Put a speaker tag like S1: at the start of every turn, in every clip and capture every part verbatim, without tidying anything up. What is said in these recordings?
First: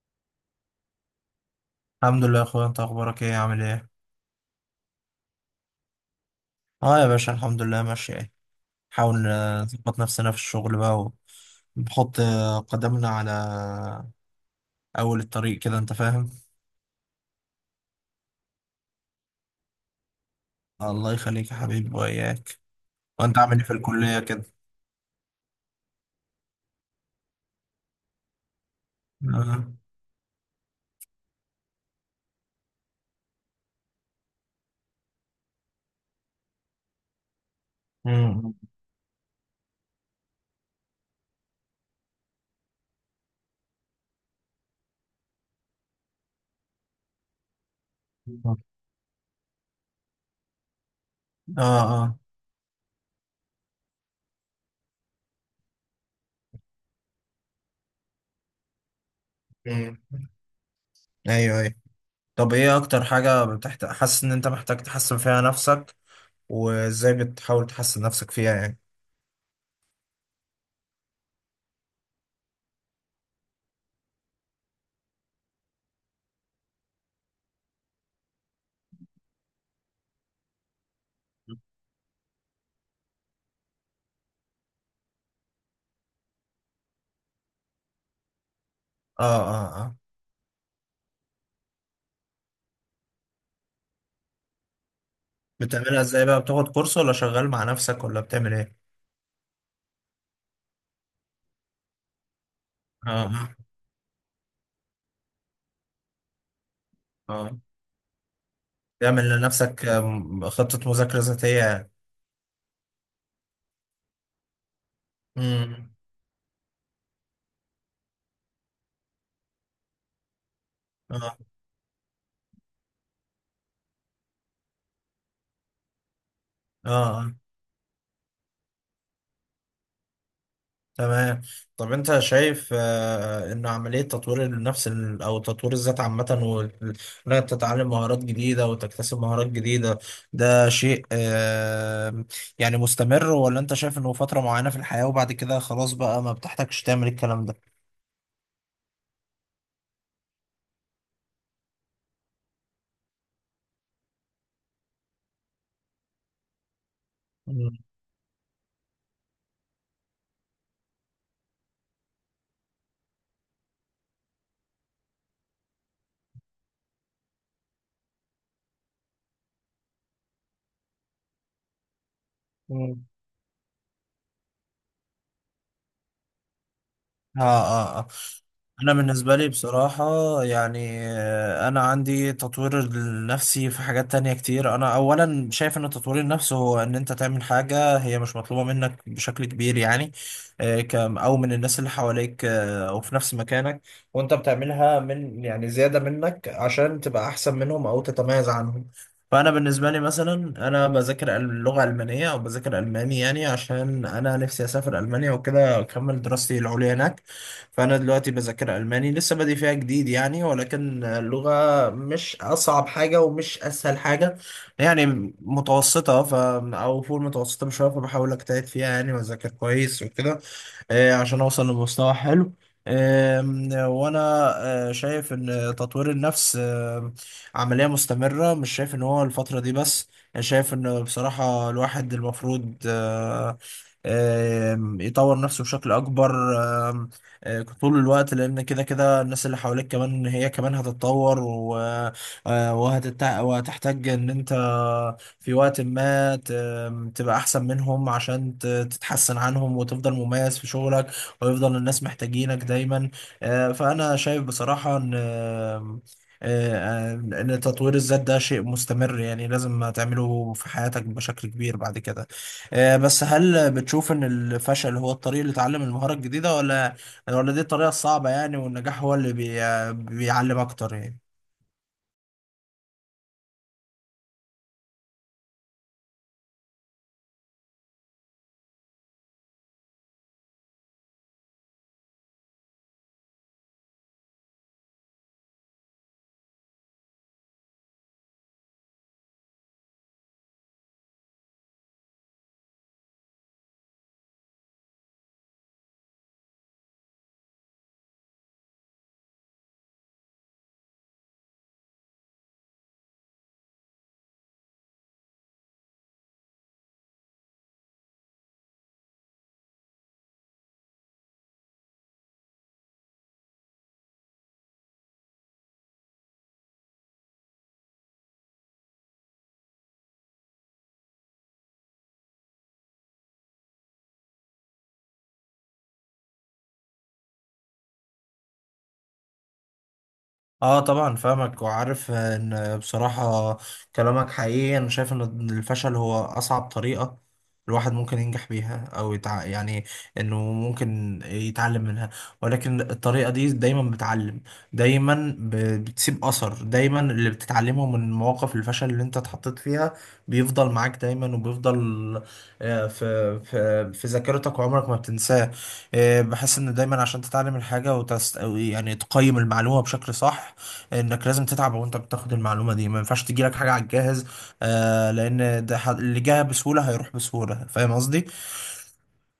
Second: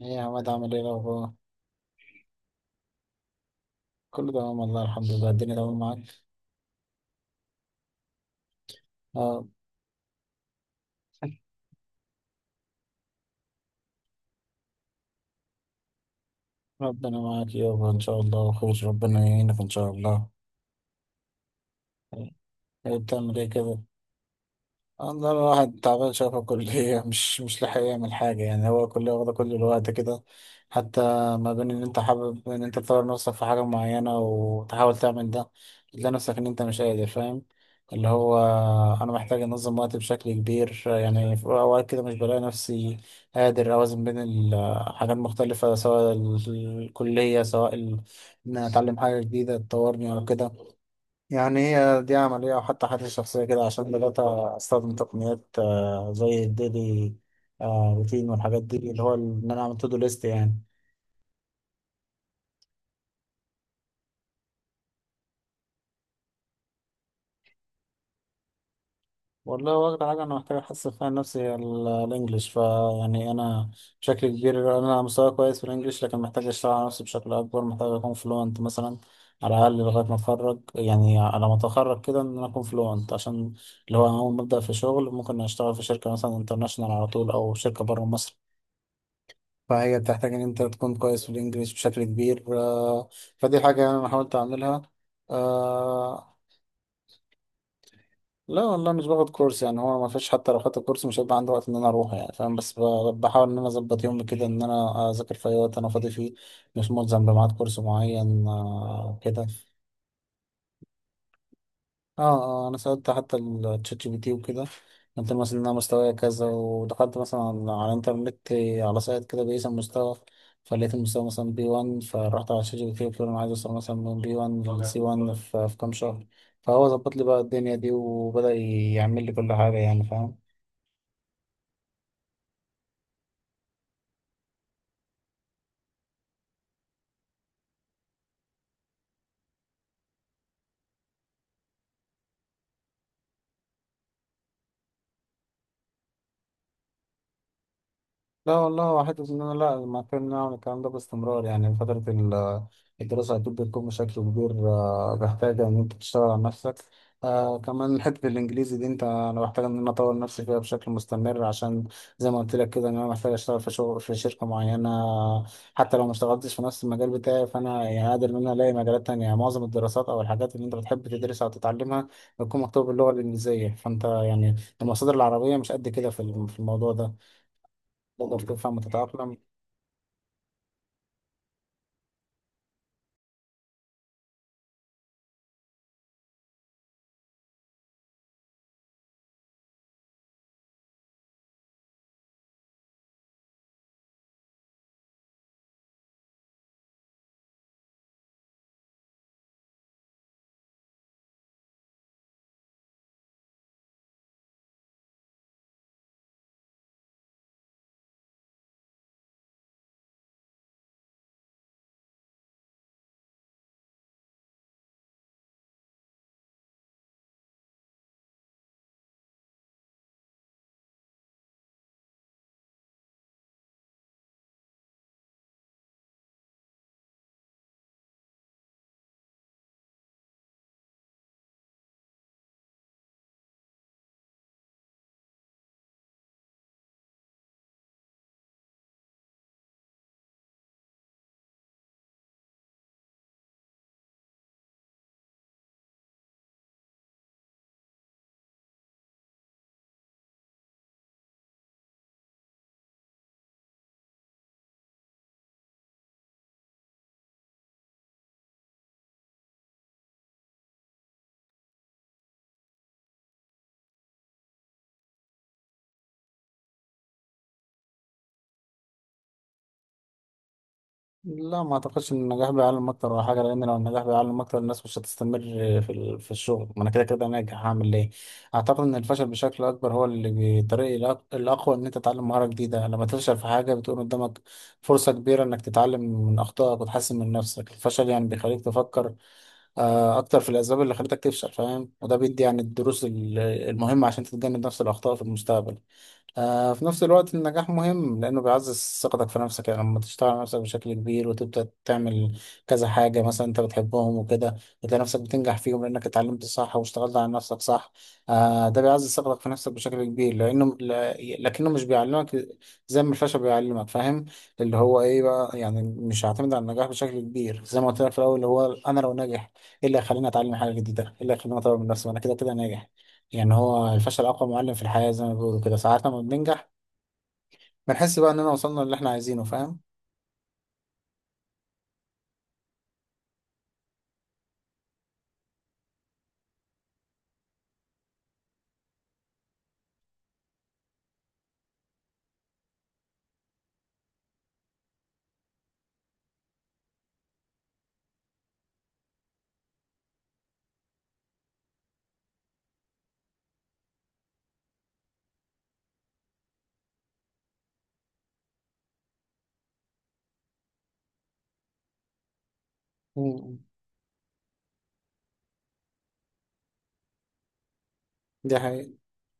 S1: ايه يا عماد عامل ايه الاخبار؟
S2: الحمد لله يا اخويا، انت اخبارك ايه؟ عامل ايه؟
S1: كله تمام والله، الحمد لله الدنيا تمام معاك.
S2: اه يا باشا، الحمد لله ماشي. ايه، نحاول
S1: اه،
S2: آه، نظبط نفسنا في الشغل بقى، ونحط آه، قدمنا على اول الطريق كده، انت فاهم.
S1: ربنا معاك يابا ان شاء الله، وخير، ربنا يعينك ان شاء الله.
S2: الله يخليك يا حبيبي، واياك.
S1: ايه بتعمل
S2: وانت
S1: ايه
S2: عامل ايه في
S1: كده؟
S2: الكلية كده؟
S1: والله الواحد تعبان شوية في الكلية، مش مش لاحق يعمل حاجة، يعني هو الكلية واخدة كل
S2: اه.
S1: الوقت كده. حتى ما بين إن أنت حابب إن أنت تطور نفسك في حاجة معينة وتحاول تعمل ده، تلاقي نفسك إن أنت مش قادر، فاهم؟ اللي هو
S2: مم.
S1: أنا محتاج أنظم وقتي بشكل كبير، يعني في أوقات كده مش بلاقي نفسي قادر أوازن بين الحاجات مختلفة، سواء ال- الكلية، سواء ال- إن أنا أتعلم حاجة جديدة تطورني أو كده، يعني
S2: اه
S1: هي دي
S2: اه.
S1: عملية، أو حتى حاجة شخصية كده. عشان بدأت أستخدم تقنيات آه، زي الديلي آه، روتين والحاجات دي، اللي هو إن أنا أعمل تو
S2: مم.
S1: ليست يعني.
S2: ايوه ايوه. طب ايه اكتر حاجة بتحت... حاسس ان انت محتاج تحسن فيها نفسك، وازاي بتحاول تحسن نفسك فيها يعني؟
S1: والله هو أكتر حاجة أنا محتاج أحسن فيها نفسي، هي ال- الإنجليش، فيعني أنا بشكل كبير أنا مستوى كويس في الإنجليش، لكن محتاج أشتغل على نفسي بشكل أكبر، محتاج أكون فلوينت مثلا، على الأقل لغاية ما أتخرج، يعني على ما أتخرج كده إن أنا أكون فلوينت، عشان اللي هو أول ما أبدأ في شغل ممكن أشتغل في شركة مثلا انترناشونال على طول، أو شركة بره مصر.
S2: اه اه اه.
S1: فهي بتحتاج ان انت تكون كويس في الانجليش بشكل كبير، آه، فدي حاجة يعني انا حاولت اعملها.
S2: بتعملها ازاي
S1: آه،
S2: بقى؟ بتاخد كورس ولا شغال مع نفسك ولا بتعمل
S1: لا
S2: ايه؟
S1: والله مش باخد كورس، يعني هو ما فيش، حتى لو خدت كورس مش هيبقى عندي وقت ان انا اروح، يعني فاهم؟ بس ب-
S2: اه
S1: بحاول ان انا اظبط يومي كده، ان انا اذاكر في اي وقت انا فاضي فيه. مش ملزم بميعاد
S2: اه.
S1: كورس معين آه،
S2: تعمل
S1: كده.
S2: لنفسك آم، خطة مذاكرة ذاتية.
S1: اه، اه، انا سألت حتى الشات جي بي تي وكده، قلت له مثلا إن انا
S2: امم.
S1: مستواي كذا، ودخلت مثلا على على الانترنت على سايت كده بيقيس المستوى، فلقيت المستوى
S2: اه
S1: مثلا بي واحد. فرحت على الشات جي بي تي قلت له انا عايز اوصل مثلا من بي واحد لسي واحد في في كام شهر، فهو
S2: اه.
S1: ظبط لي
S2: آه.
S1: بقى الدنيا دي، وبدأ يعمل لي كل حاجة، يعني فاهم؟
S2: تمام. طب انت شايف آه ان عملية تطوير النفس، ال- او تطوير الذات عامة، وانك تتعلم مهارات جديدة وتكتسب مهارات جديدة، ده شيء آه يعني مستمر، ولا انت شايف انه فترة معينة في الحياة وبعد كده خلاص بقى ما بتحتاجش تعمل الكلام ده؟
S1: لا والله هو حتة إن أنا، لا، ما كنا نعمل الكلام ده باستمرار، يعني فترة ال- الدراسة أكيد بتكون بشكل كبير آه، محتاجة إن أنت تشتغل على نفسك. آه كمان حتة الإنجليزي دي، أنت، أنا محتاج إن أنا أطور نفسي فيها بشكل مستمر، عشان زي ما قلت لك كده إن أنا محتاج أشتغل في شغل في شركة معينة. حتى لو ما اشتغلتش في نفس المجال بتاعي، فأنا يعني قادر إن أنا ألاقي مجالات تانية. يعني معظم الدراسات أو الحاجات اللي أنت بتحب تدرسها أو تتعلمها بتكون مكتوبة
S2: مم.
S1: باللغة الإنجليزية، فأنت يعني المصادر العربية مش قد كده في الم- في الموضوع ده
S2: اه اه اه.
S1: تقدر تفهم
S2: انا بالنسبه
S1: وتتأقلم.
S2: لي بصراحه، يعني آه، انا عندي تطوير النفسي في حاجات تانية كتير. انا اولا شايف ان التطوير النفسي هو ان انت تعمل حاجه هي مش مطلوبه منك بشكل كبير، يعني آه، كم او من الناس اللي حواليك آه، او في نفس مكانك، وانت بتعملها من يعني زياده منك عشان تبقى احسن منهم او تتميز عنهم. فانا بالنسبه لي مثلا، انا بذاكر اللغه الالمانيه، او بذاكر الماني يعني، عشان انا نفسي اسافر المانيا وكده اكمل دراستي العليا هناك. فانا دلوقتي بذاكر الماني، لسه بادئ فيها جديد يعني، ولكن اللغه مش اصعب حاجه ومش اسهل حاجه، يعني متوسطه، ف او فوق المتوسطه بشويه. فبحاول اجتهد فيها يعني، واذاكر كويس وكده، آه، عشان اوصل لمستوى حلو. آم، وانا آه، شايف ان تطوير النفس آم، عملية مستمرة، مش شايف ان هو الفترة دي بس. أنا شايف ان بصراحة الواحد المفروض آه، آم، يطور نفسه بشكل اكبر آم، آه، طول الوقت، لان كده كده الناس اللي حواليك كمان، هي كمان هتتطور، و- آه، وهتتع- وهتحتاج ان انت في وقت ما ت- تبقى احسن منهم، عشان ت- تتحسن عنهم وتفضل مميز في شغلك، ويفضل الناس محتاجينك دايما. آه، فانا شايف بصراحة ان آه، آه، ان تطوير الذات ده شيء مستمر يعني، لازم تعمله في حياتك بشكل كبير بعد كده. آه، بس هل بتشوف ان الفشل هو الطريق اللي تعلم المهارة الجديدة، ولا ولا دي الطريقة الصعبة يعني، والنجاح هو اللي بي... بيعلم اكتر يعني؟
S1: لا ما أعتقدش إن النجاح بيعلم أكتر ولا حاجة، لأن لو النجاح بيعلم أكتر الناس مش هتستمر في ال- في الشغل، ما أنا كده كده ناجح، هعمل ليه؟ أعتقد إن الفشل بشكل أكبر هو اللي بيطريق الأق- الأقوى إن أنت تتعلم مهارة جديدة. لما تفشل في حاجة بتكون قدامك فرصة كبيرة إنك تتعلم من أخطائك وتحسن من نفسك. الفشل يعني بيخليك تفكر آه، أكتر في الأسباب اللي خلتك تفشل، فاهم؟ وده بيدي يعني الدروس ال- المهمة عشان تتجنب نفس الأخطاء في المستقبل. آه، في نفس الوقت النجاح مهم لأنه بيعزز ثقتك في نفسك، يعني لما تشتغل على نفسك بشكل كبير وتبدأ تعمل كذا حاجة مثلا أنت بتحبهم وكده، بتلاقي نفسك بتنجح فيهم لأنك اتعلمت صح واشتغلت على نفسك صح. آه، ده بيعزز ثقتك في نفسك بشكل كبير، لأنه ل- لكنه مش بيعلمك زي ما الفشل بيعلمك، فاهم؟ اللي هو إيه بقى، يعني مش هعتمد على النجاح بشكل كبير، زي ما قلت لك في الأول، اللي هو أنا لو ناجح إيه اللي هيخليني أتعلم حاجة جديدة؟ إيه اللي هيخليني أطور من نفسي وأنا كده كده ناجح؟ يعني هو الفشل أقوى معلم في الحياة، زي ما بيقولوا كده، ساعات لما بننجح بنحس بقى إننا وصلنا للي إحنا عايزينه، فاهم؟
S2: اه طبعا فاهمك، وعارف ان بصراحة كلامك حقيقي. انا شايف ان الفشل هو اصعب طريقة الواحد ممكن ينجح بيها، او يتع... يعني انه ممكن يتعلم منها، ولكن الطريقة دي دايما بتعلم، دايما ب... بتسيب اثر. دايما اللي بتتعلمه من مواقف الفشل اللي انت اتحطيت فيها بيفضل معاك دايما، وبيفضل آه، في في في ذاكرتك، وعمرك ما بتنساه. آه، بحس ان دايما عشان تتعلم الحاجة وتست... أو يعني تقيم المعلومة بشكل صح، انك لازم تتعب وانت بتاخد المعلومه دي، ما ينفعش تجيلك
S1: مم.
S2: حاجه على الجاهز. آه لان ده ح- اللي جاها بسهوله هيروح بسهوله، فاهم قصدي.
S1: دي حقيقة.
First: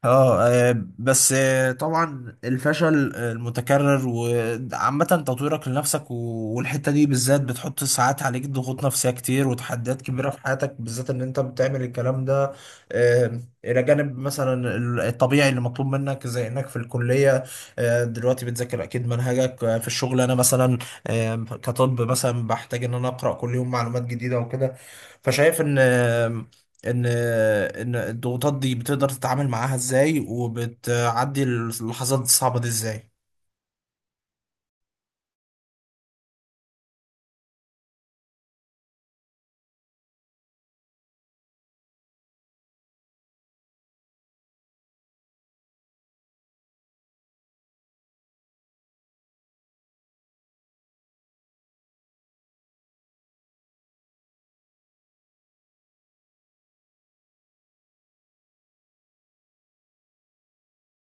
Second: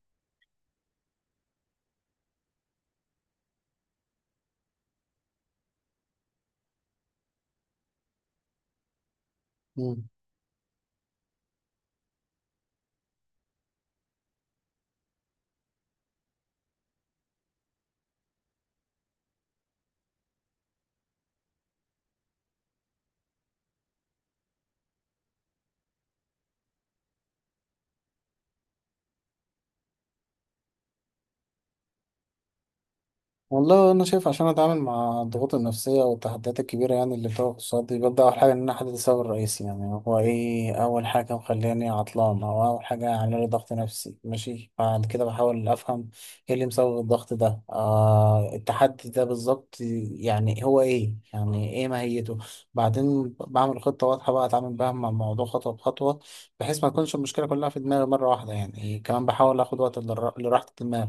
S2: اه. آه. بس آه، طبعا الفشل آه، المتكرر، وعامة تطويرك لنفسك و- والحتة دي بالذات، بتحط ساعات عليك ضغوط نفسية كتير وتحديات
S1: مم.
S2: كبيرة في حياتك، بالذات ان انت بتعمل الكلام ده آه، الى جانب مثلا ال- الطبيعي اللي مطلوب منك، زي انك في الكلية آه، دلوقتي بتذاكر اكيد منهجك آه، في الشغل. انا مثلا آه، كطب مثلا، بحتاج ان انا اقرأ كل يوم معلومات جديدة وكده. فشايف ان ان ان الضغوطات دي بتقدر تتعامل معاها ازاي، وبتعدي اللحظات الصعبة دي ازاي؟
S1: والله انا شايف، عشان اتعامل مع الضغوط النفسيه والتحديات الكبيره يعني اللي بتواجه قصادي، ببدا اول حاجه ان انا احدد السبب الرئيسي، يعني هو ايه اول حاجه مخليني عطلان، او اول حاجه عامله لي ضغط نفسي، ماشي. بعد كده بحاول افهم ايه اللي مسبب الضغط ده، آه، التحدي ده بالظبط، يعني هو ايه، يعني ايه ماهيته. بعدين بعمل خطه واضحه بقى اتعامل بها مع الموضوع خطوه بخطوه، بحيث ما تكونش المشكله كلها في دماغي مره واحده. يعني كمان بحاول اخد وقت للر- لراحه الدماغ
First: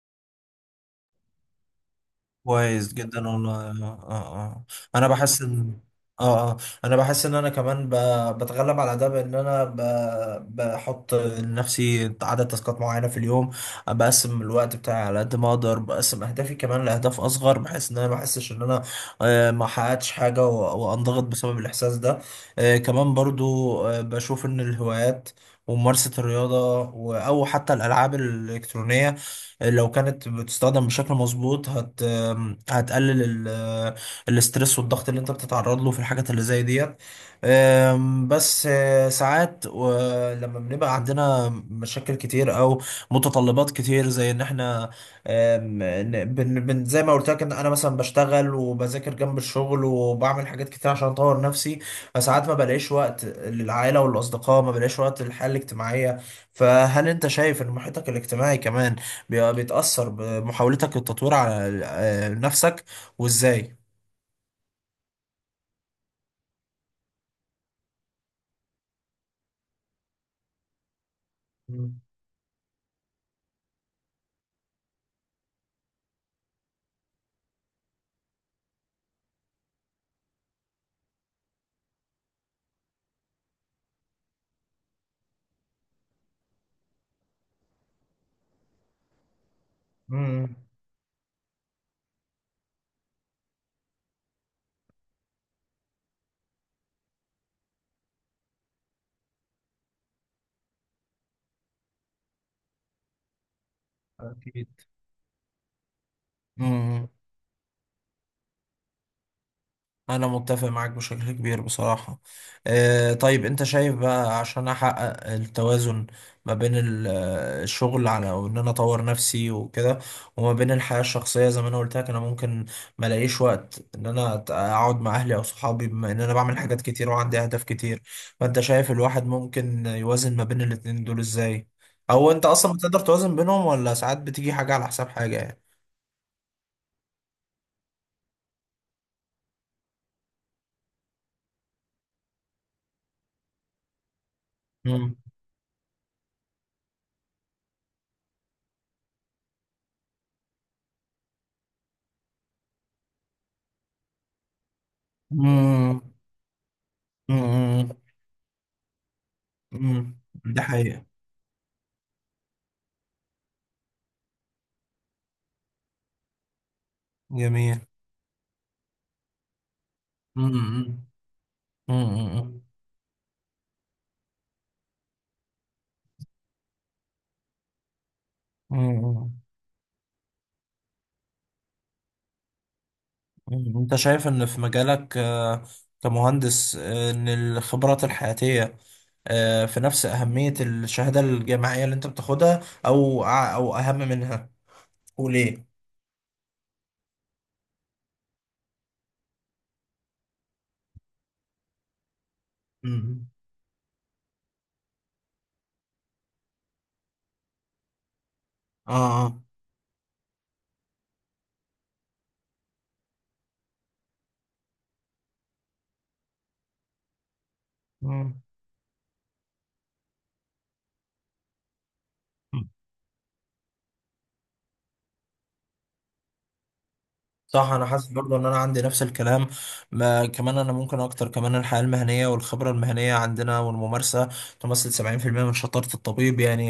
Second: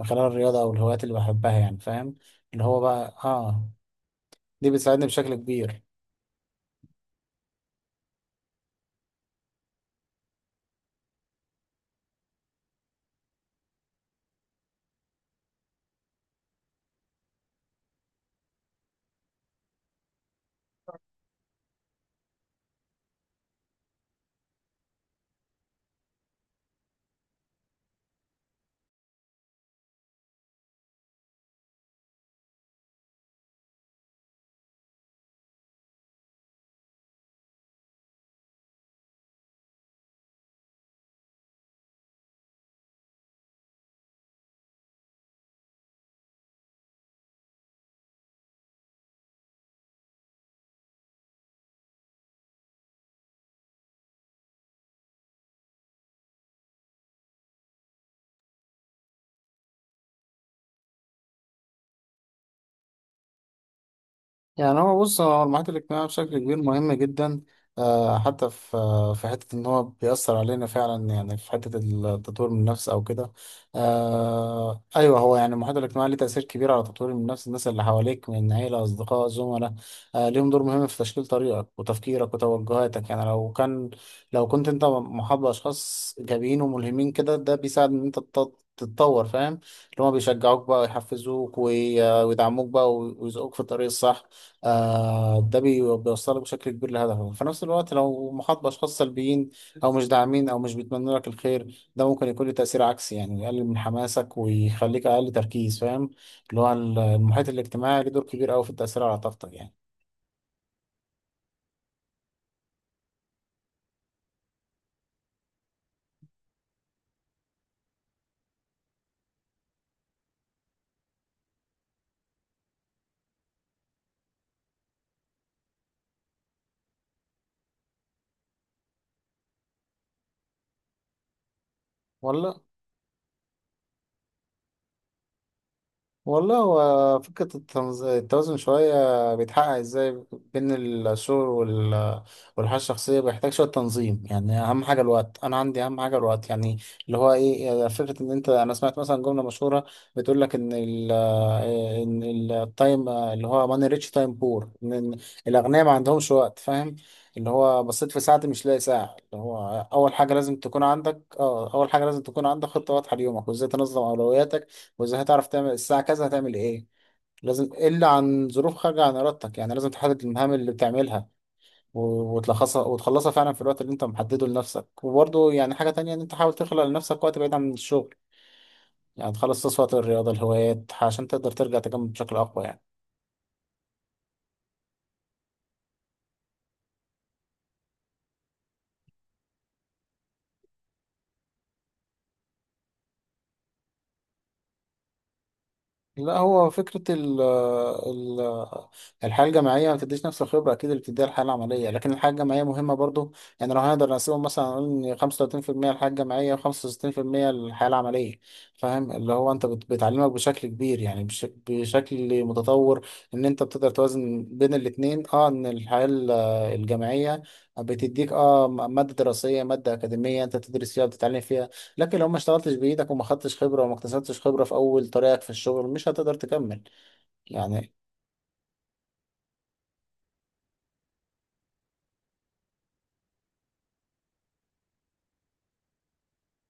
S1: من خلال الرياضة أو الهوايات اللي بحبها، يعني فاهم؟ اللي هو
S2: كويس
S1: بقى
S2: جدا والله.
S1: آه،
S2: اه. اه. آه.
S1: دي بتساعدني
S2: انا
S1: بشكل
S2: بحس ان،
S1: كبير.
S2: اه اه، انا بحس ان انا كمان ب... بتغلب على ده بان انا ب... بحط لنفسي عدد تاسكات معينه في اليوم. بقسم الوقت بتاعي على قد ما اقدر، بقسم اهدافي كمان لاهداف اصغر، بحيث ان انا ما احسش ان انا آه، ما حققتش حاجه و... وانضغط بسبب الاحساس ده. آه، كمان برضو آه، بشوف ان الهوايات وممارسه الرياضه، و... او حتى الالعاب الالكترونيه آه، لو كانت بتستخدم بشكل مظبوط هت هتقلل ال- الاسترس والضغط اللي انت بتتعرض له في الحاجات اللي زي ديت. آم، بس آه، ساعات و- لما بنبقى عندنا مشاكل كتير او متطلبات كتير، زي ان احنا آم، ن- بن بن- زي ما قلت لك، ان انا مثلا بشتغل وبذاكر جنب الشغل وبعمل حاجات كتير عشان اطور نفسي، فساعات ما بلاقيش وقت للعائلة والاصدقاء، ما بلاقيش وقت للحياة الاجتماعية. فهل انت شايف ان محيطك الاجتماعي كمان بي- بيتأثر بمحاولتك للتطوير على آه، نفسك، وازاي؟
S1: يعني هو بص، هو المحيط الاجتماعي بشكل كبير مهم جدا آه، حتى في آه، في حتة إن هو بيأثر علينا فعلا، يعني في حتة
S2: مم.
S1: التطوير من النفس أو كده. آه، أيوه هو يعني المحيط الاجتماعي ليه تأثير كبير على تطوير من النفس، الناس اللي حواليك من عيلة، أصدقاء، زملاء، آه، ليهم دور مهم في تشكيل طريقك وتفكيرك وتوجهاتك. يعني لو كان، لو كنت أنت محاط بأشخاص إيجابيين وملهمين كده، ده بيساعد إن أنت تط- تتطور، فاهم؟ اللي هما
S2: مم.
S1: بيشجعوك بقى ويحفزوك وي- ويدعموك بقى ويزقوك في الطريق الصح. آه ده بي- بيوصلك بشكل كبير لهدفك. في نفس الوقت لو محاط بأشخاص سلبيين أو مش داعمين أو مش بيتمنوا لك الخير، ده ممكن يكون له تأثير عكسي، يعني يقلل من حماسك
S2: أكيد.
S1: ويخليك أقل تركيز، فاهم؟ اللي هو
S2: مم.
S1: المحيط الاجتماعي له دور كبير أوي في التأثير على طاقتك يعني.
S2: انا متفق معاك بشكل كبير بصراحة. آه، طيب انت شايف بقى، عشان احقق التوازن ما بين ال- آه، الشغل على او ان انا اطور نفسي وكده، وما بين الحياة الشخصية، زي ما انا قلت لك انا ممكن ما الاقيش وقت ان انا أت- اقعد مع اهلي او صحابي، بما ان انا بعمل حاجات كتير وعندي اهداف كتير. فانت شايف الواحد ممكن يوازن ما بين الاتنين دول ازاي؟ او انت
S1: ولا
S2: اصلا بتقدر توازن بينهم، ولا ساعات بتيجي حاجة على حساب حاجة يعني؟
S1: والله هو فكرة التنز- التوازن شوية بيتحقق ازاي بين الشغل وال- والحياة الشخصية، بيحتاج شوية تنظيم. يعني أهم حاجة
S2: امم
S1: الوقت، أنا عندي أهم حاجة الوقت يعني. اللي هو إيه يعني، فكرة إن أنت، أنا سمعت مثلا جملة مشهورة بتقول لك إن ال إيه، إن التايم اللي هو ماني ريتش تايم بور، إن إن الأغنياء ما
S2: امم
S1: عندهمش وقت، فاهم؟ اللي هو
S2: امم.
S1: بصيت في ساعتي مش لاقي ساعة، اللي هو أول حاجة لازم
S2: ده
S1: تكون
S2: حقيقة.
S1: عندك، أه أول حاجة لازم تكون عندك خطة واضحة ليومك وإزاي تنظم أولوياتك، واذا هتعرف تعمل الساعة كذا هتعمل ايه. لازم
S2: جميل.
S1: الا عن ظروف خارجة عن ارادتك، يعني لازم تحدد المهام اللي
S2: امم
S1: بتعملها و-
S2: امم
S1: وتلخصها وتخلصها فعلا في الوقت اللي انت محدده لنفسك. وبرضه يعني حاجة تانية ان انت حاول تخلق لنفسك وقت بعيد عن الشغل، يعني
S2: امم.
S1: تخلص وقت الرياضة، الهوايات، عشان تقدر ترجع تكمل بشكل اقوى يعني.
S2: انت شايف ان في مجالك آه، كمهندس آه، ان الخبرات الحياتية آه، في نفس أهمية الشهادة الجامعية اللي انت بتاخدها، او او اهم منها، وليه؟
S1: لا هو فكرة ال ال الحياة الجامعية ما بتديش نفس الخبرة أكيد اللي بتديها الحياة العملية، لكن الحياة الجامعية مهمة
S2: امم.
S1: برضو. يعني لو هنقدر نقسمهم مثلا نقول إن خمسة وثلاثين في المية الحياة الجامعية وخمسة وستين في المية الحياة العملية،
S2: اه.
S1: فاهم؟ اللي
S2: آه.
S1: هو أنت بت- بتعلمك بشكل كبير، يعني بش بشكل متطور إن أنت بتقدر توازن بين الاتنين. أه إن الحياة ال- الجامعية بتديك أه م- مادة دراسية، مادة أكاديمية أنت تدرس فيها وتتعلم فيها، لكن لو ما
S2: مم.
S1: اشتغلتش بايدك وما خدتش خبره وما اكتسبتش خبره في اول طريقك في الشغل مش هتقدر تكمل
S2: صح، انا
S1: يعني.
S2: حاسس برضو ان انا عندي نفس الكلام. ما كمان انا ممكن اكتر، كمان الحياه المهنيه والخبره المهنيه عندنا والممارسه تمثل سبعين في المية من شطاره الطبيب يعني،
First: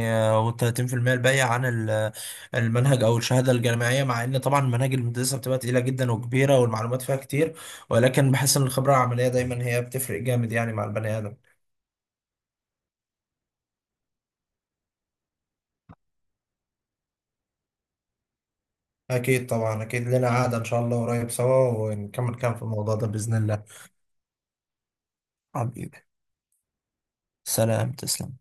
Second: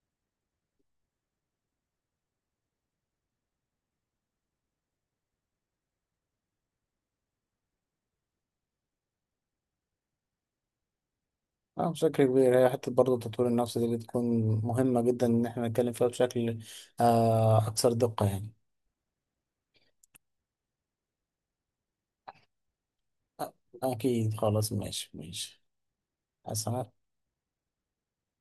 S2: و30% الباقيه عن ال- المنهج او الشهاده الجامعيه، مع ان طبعا مناهج الهندسه بتبقى تقيله جدا وكبيره، والمعلومات فيها كتير، ولكن بحس ان الخبره العمليه دايما هي بتفرق جامد يعني مع البني ادم.
S1: اه بشكل كبير هي حته برضه، تطوير النفس دي بتكون مهمه جدا ان احنا نتكلم فيها بشكل آه اكثر دقه يعني.
S2: اكيد طبعا، اكيد لنا قعده ان شاء الله قريب سوا ونكمل كلام في الموضوع ده باذن
S1: أ-
S2: الله.
S1: اكيد خلاص، ماشي ماشي.
S2: حبيبي،
S1: حسنا.
S2: سلام، تسلم.